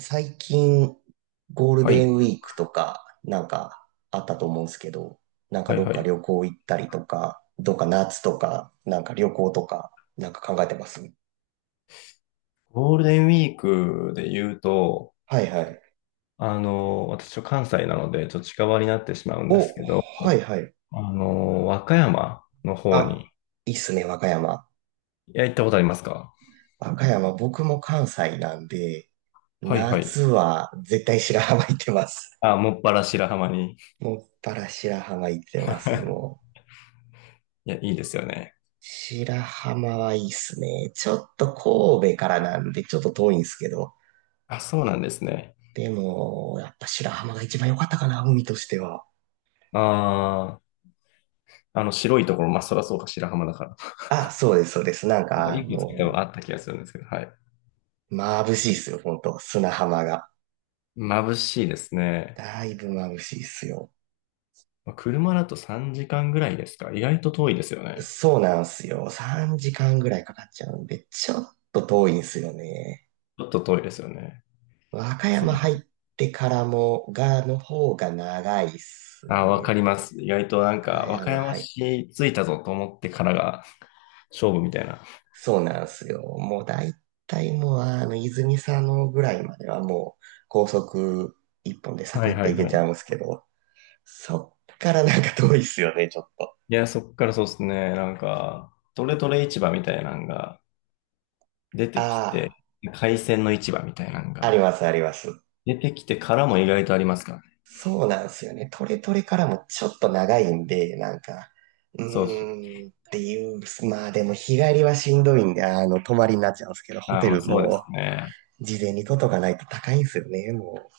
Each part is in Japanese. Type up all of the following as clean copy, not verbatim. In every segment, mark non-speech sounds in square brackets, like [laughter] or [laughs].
最近、ゴールはデンい。ウィークとか、なんかあったと思うんですけど、なんかはいどっはかい。旅行行ったりとか、どっか夏とか、なんか旅行とか、なんか考えてます。ゴールデンウィークで言うと、はいはい。私は関西なので、ちょっと近場になってしまうんですお、けど、はいはい。和歌山の方あ、に、いいっすね、和歌山。いや、行ったことありますか？和歌山、僕も関西なんで、はいはい。夏は絶対白浜行ってます。あ、もっぱら白浜に。[laughs] もっぱら白浜行ってます、[laughs] もう。いや、いいですよね。白浜はいいっすね。ちょっと神戸からなんで、ちょっと遠いんですけど。あ、そうなんですね。でも、やっぱ白浜が一番良かったかな、海としては。ああ、白いところ、まあ、そらそうか、白浜だから。あ、そうです、そうです。なんなんか、かいくつか多分あった気がするんですけど、はい。眩しいっすよ、本当砂浜が。眩しいですね。だいぶ眩しいっすよ。まあ車だと3時間ぐらいですか？意外と遠いですよね。そうなんすよ。3時間ぐらいかかっちゃうんで、ちょっと遠いんすよね。ちょっと遠いですよね。和歌山そ入う。ってからも、が、の方が長いっすあ、わかね。ります。意外と和なん歌か、和歌山山入っ市着いたぞと思ってからが勝負みたいな。そうなんすよ。もう大体もう、泉佐野ぐらいまではもう、高速一本でサはクいッとはい行けはちゃい。うんすけど、そっからなんか遠いっすよね、ちょっと。いや、そっからそうですね。なんか、トレトレ市場みたいなのが出てきあて、海鮮の市場みたいなのあ、ありがますあります。出てきてからも意外とありますからね。そうなんですよね。トレトレからもちょっと長いんで、なんか、うそうそう。ーんっていう、まあでも日帰りはしんどいんで、泊まりになっちゃうんですけど、ホあ、テまあルそうですもね。事前に取っとかないと高いんですよね、もう。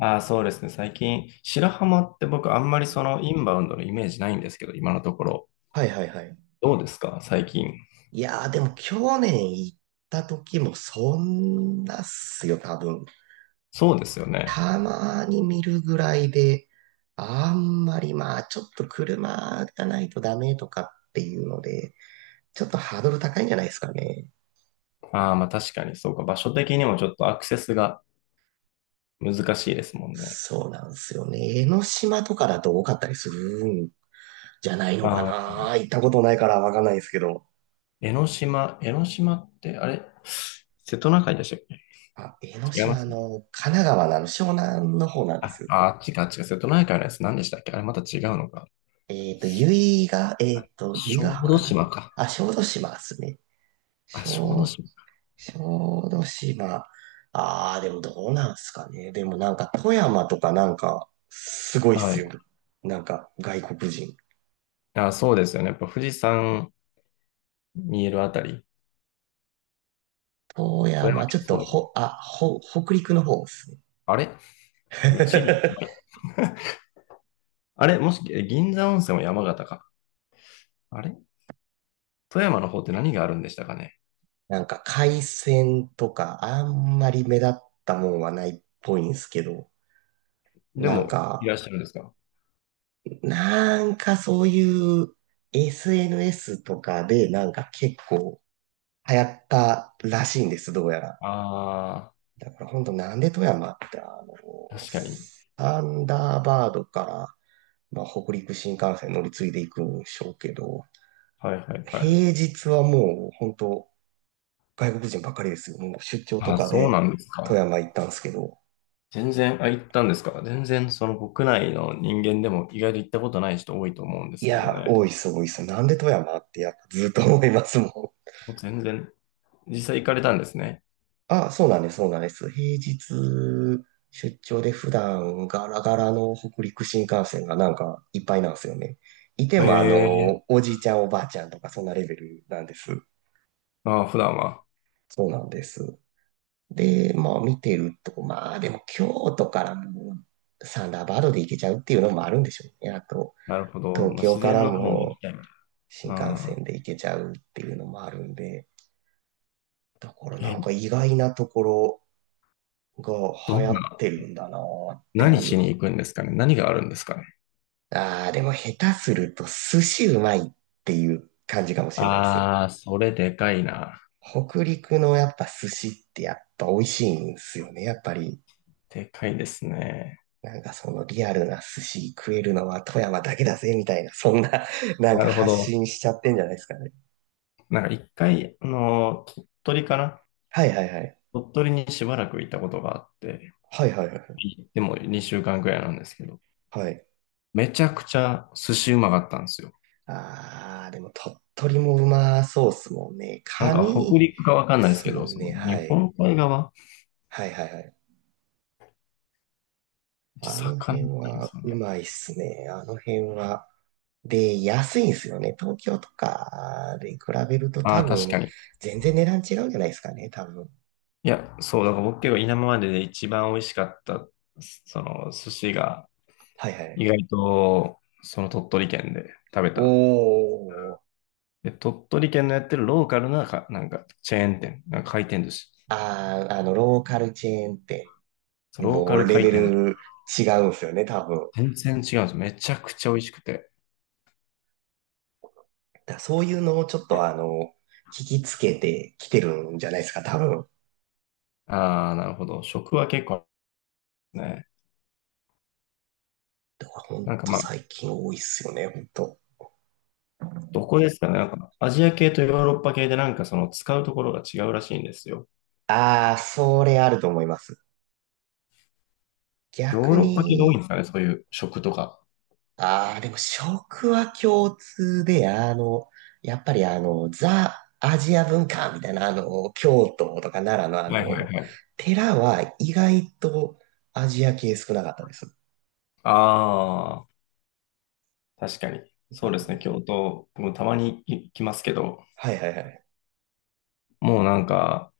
あ、そうですね。最近、白浜って僕あんまりそのインバウンドのイメージないんですけど、今のところ。はいはいはい。どうですか最近？いやーでも去年行った時もそんなっすよ、多分。そうですよね。たまに見るぐらいで、あんまりまあ、ちょっと車がないとダメとかっていうので、ちょっとハードル高いんじゃないですかね。ああ、まあ確かに、そうか。場所的にもちょっとアクセスが難しいですもんね。そうなんですよね。江ノ島とかだと多かったりするんじゃないのかああ、な。行ったことないからわかんないですけど。江ノ島、江ノ島って、あれ瀬戸内海でしたっけ？あ、江ノ違いま島すね。の、神奈川のあの湘南の方なんであ、す。あ、違う違う。瀬戸内海のやつ何でしたっけ？あれまた違うのか。あ、由比ヶ小浜だっ豆たか島な。か。あ、小豆島ですね。あ、小豆小島。小豆島。ああ、でもどうなんすかね。でもなんか富山とかなんかすごいっはすい。よ。なんか外国人。あ、そうですよね。やっぱ富士山見えるあたり。富富山山、ち県ょっそとうですよね。ほ、あ、ほ、北陸の方っすね。あれチリ。[laughs] あれもし、え銀座温泉は山形か。あれ富山の方って何があるんでしたかね？なんか海鮮とかあんまり目立ったもんはないっぽいんすけど。でなんも、いらっか、しゃるんですか？なんかそういう SNS とかでなんか結構流行ったらしいんです、どうやら。あだから本当なんで富山って、あー、確かに。サンダーバードから、まあ、北陸新幹線乗り継いでいくんでしょうけど、はいはいはい。平日はもう本当外国人ばっかりですよ。もう出張とあ、かそうでなんです富か。山行ったんですけど、全然、あ、行ったんですか？全然、その国内の人間でも意外と行ったことない人多いと思うんでいすけどや、ね。多いっす、多いっす。なんで富山ってやっぱずっと思いますもん。もう全然、実際行かれたんですね。あ、そうなんです、そうなんです。平日出張で普段ガラガラの北陸新幹線がなんかいっぱいなんですよね。いてえもえおじいちゃんおばあちゃんとかそんなレベルなんです。ーああ、普段は。そうなんです。で、まあ見てると、まあでも京都からもサンダーバードで行けちゃうっていうのもあるんでしょうね。あと、なるほど。東まあ、京自か然らの方も行きもたいな。新幹ああ、線で行けちゃうっていうのもあるんで、だからなえ、んか意外なところがど流ん行っな、てるんだなってい何う。しに行くんですかね？何があるんですかね？ああ、でも下手すると寿司うまいっていう感じかもしれないです。ああ、それでかいな。北陸のやっぱ寿司ってやっぱ美味しいんですよね。やっぱり、でかいですね。なんかそのリアルな寿司食えるのは富山だけだぜみたいな、そんな [laughs] なんなかるほ発ど。信しちゃってんじゃないですかね。なんか一回、鳥取かな？はいはいはい。鳥取にしばらくいたことがあって、はいはいはい。でも2週間くらいなんですけど、はい。めちゃくちゃ寿司うまかったんですよ。ああ、でも鳥取もうまそうっすもんね。なんカか北ニ陸かわかんでないですすけもど、んそね。の日はい。本海側、はいはいはい。あの魚辺ないんですはかうね？まいっすね。あの辺は。で、安いんですよね。東京とかで比べるとあ多あ、確分、かに。全然値段違うんじゃないですかね、多分。いや、そう、だから僕結構今までで一番美味しかった、その寿司が、はいは意い。外と、その鳥取県で食べた。おー。で、鳥取県のやってるローカルなか、なんかチェーン店、なんか回転寿司。ローカルチェーンって、そうローもカうルレ回ベ転寿司。ル違うんですよね、多分。全然違うんです。めちゃくちゃ美味しくて。だからそういうのをちょっと聞きつけてきてるんじゃないですか、多分。こああ、なるほど。食は結構ね。れほんなんかとまあ、最近多いっすよね、ほんと。どこですかねなんか、アジア系とヨーロッパ系でなんかその使うところが違うらしいんですよ。あー、それあると思います。ヨー逆ロッパ系が多いんでに、すかね？そういう食とか。ああ、でも食は共通で、やっぱりザ・アジア文化みたいな、京都とか奈良のはいはいはい。寺は意外とアジア系少なかったです。ああ、確かに。そあうでの、すね。京都、僕もたまに行きますけど、はいはいはい。もうなんか、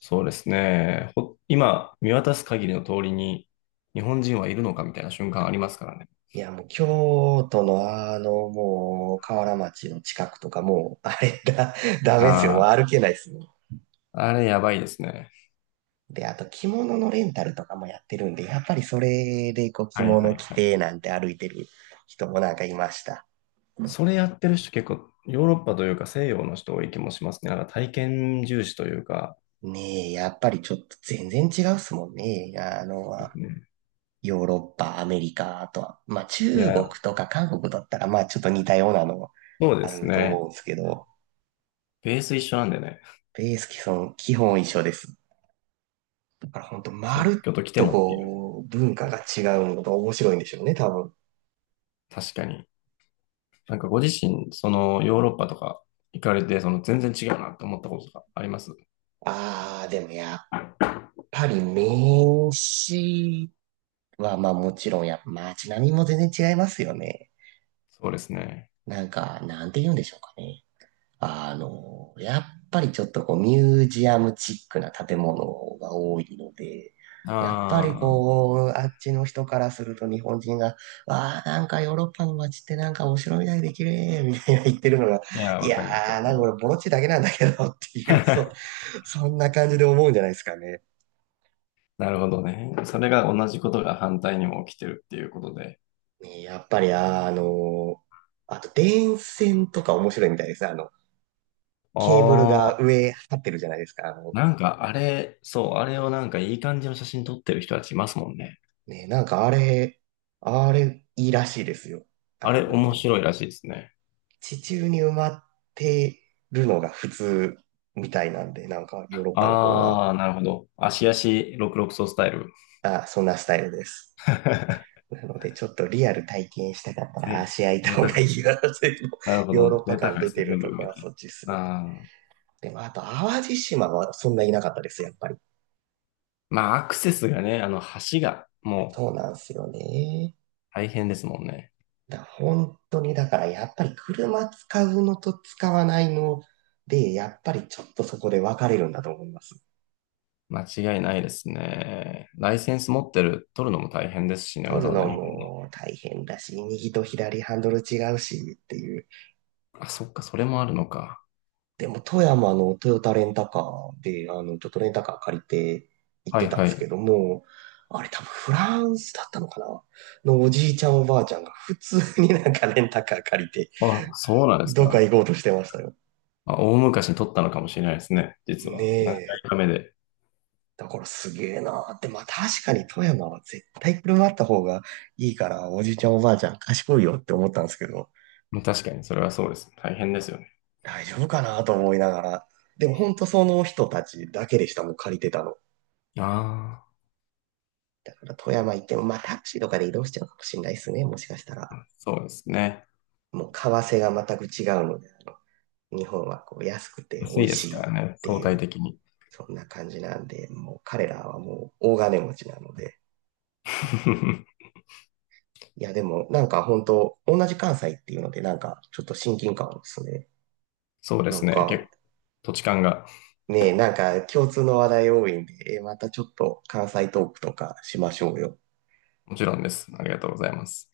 そうですね。今、見渡す限りの通りに、日本人はいるのかみたいな瞬間ありますからね。いや、もう京都のもう、河原町の近くとかもう、あれだ、[laughs] ダメですよ。あもうあ、歩けないですよ。あれやばいですね。で、あと着物のレンタルとかもやってるんで、やっぱりそれでこう着はいは物い着はい。てなんて歩いてる人もなんかいました。それやってる人結構、ヨーロッパというか西洋の人多い気もしますね。なんか体験重視というか、ねえ、やっぱりちょっと全然違うっすもんね。うん、ヨーロッパ、アメリカ、あとは、まあい中国や、とか韓国だったら、まあちょっと似たようなのそうであすると思ね。うんですけど、ベース一緒なんでね。ベース基本一緒です。だから本当まそう、るっ京都来てともっていう。こう、文化が違うのが面白いんでしょうね、多分。確かに。なんかご自身、そのヨーロッパとか行かれて、その全然違うなと思ったことがありますああ、でもやっぱり名詞は、まあもちろん街並みも全然違いますよね。そうですね。なんか、なんて言うんでしょうかね。やっぱりちょっとこうミュージアムチックな建物が多いので、やっぱりああ、こう、あっちの人からすると日本人が、わあ、なんかヨーロッパの街ってなんかお城みたいで綺麗みたいな言ってるのが、いや、いわやかります、わー、なかんりかま俺す。ボロチだけなんだけどっていう、そう、[laughs] そんな感じで思うんじゃないですかね。なるほどね。それが同じことが反対にも起きてるっていうことで。ねやっぱり、ー、あと電線とか面白いみたいですね。ケーブルあがあ、上張ってるじゃないですか。なんかあれ、そう、あれをなんかいい感じの写真撮ってる人たちいますもんね。ね、なんかあれいいらしいですよ。ああれ面の、白いらしいですね。地中に埋まってるのが普通みたいなんで、なんかヨーロッパの方は、ああ、なるほど。足足66ソスタイル。あ、そんなスタイルです。[laughs] なので、ちょっとリアル体験したかったらぜ、足開いた贅方が沢いでいすね。よ。[laughs] 全部なるほヨーロッど。パ贅感沢で出すてね。る全部と埋こめて。はそっちっすよね。あー、でも、あと、淡路島はそんないなかったです、やっぱり。まあ、アクセスがね、橋がもうそうなんすよね。大変ですもんね。本当にだからやっぱり車使うのと使わないので、やっぱりちょっとそこで分かれるんだと思います。間違いないですね。ライセンス持ってる、取るのも大変ですしね、わ取ざるわざの日も大変だし、右と左ハンドル違うしっていう。本。あ、そっか、それもあるのか。でも富山のトヨタレンタカーで、ちょっとレンタカー借りて行っはていたんではすけい。ども、あれ多分フランスだったのかなのおじいちゃんおばあちゃんが普通になんかレンタカー借りて、あ、そうなんですどっかか。行こうとしてましたよ。まあ、大昔に取ったのかもしれないですね、実ねは。何回え、か目で。だからすげえなーって、まあ確かに富山は絶対車あった方がいいから、おじいちゃんおばあちゃん賢いよって思ったんですけど、うん、確かに、それはそうですね。大変ですよね。大丈夫かなと思いながら、でも本当その人たちだけでした、もう借りてたの。あだから富山行っても、まあタクシーとかで移動しちゃうかもしれないですね、もしかしたら。あ、そうですね。もう為替が全く違うので、日本はこう安くて美安味いですしかいっらね、て相い対う、的に。そんな感じなんで、もう彼らはもう大金持ちなので、[laughs] いや、でも、なんか本当同じ関西っていうので、なんか、ちょっと親近感ですね。そうでなすんね。か、土地勘が。ねえ、なんか共通の話題多いんで、またちょっと関西トークとかしましょうよ。もちろんです。ありがとうございます。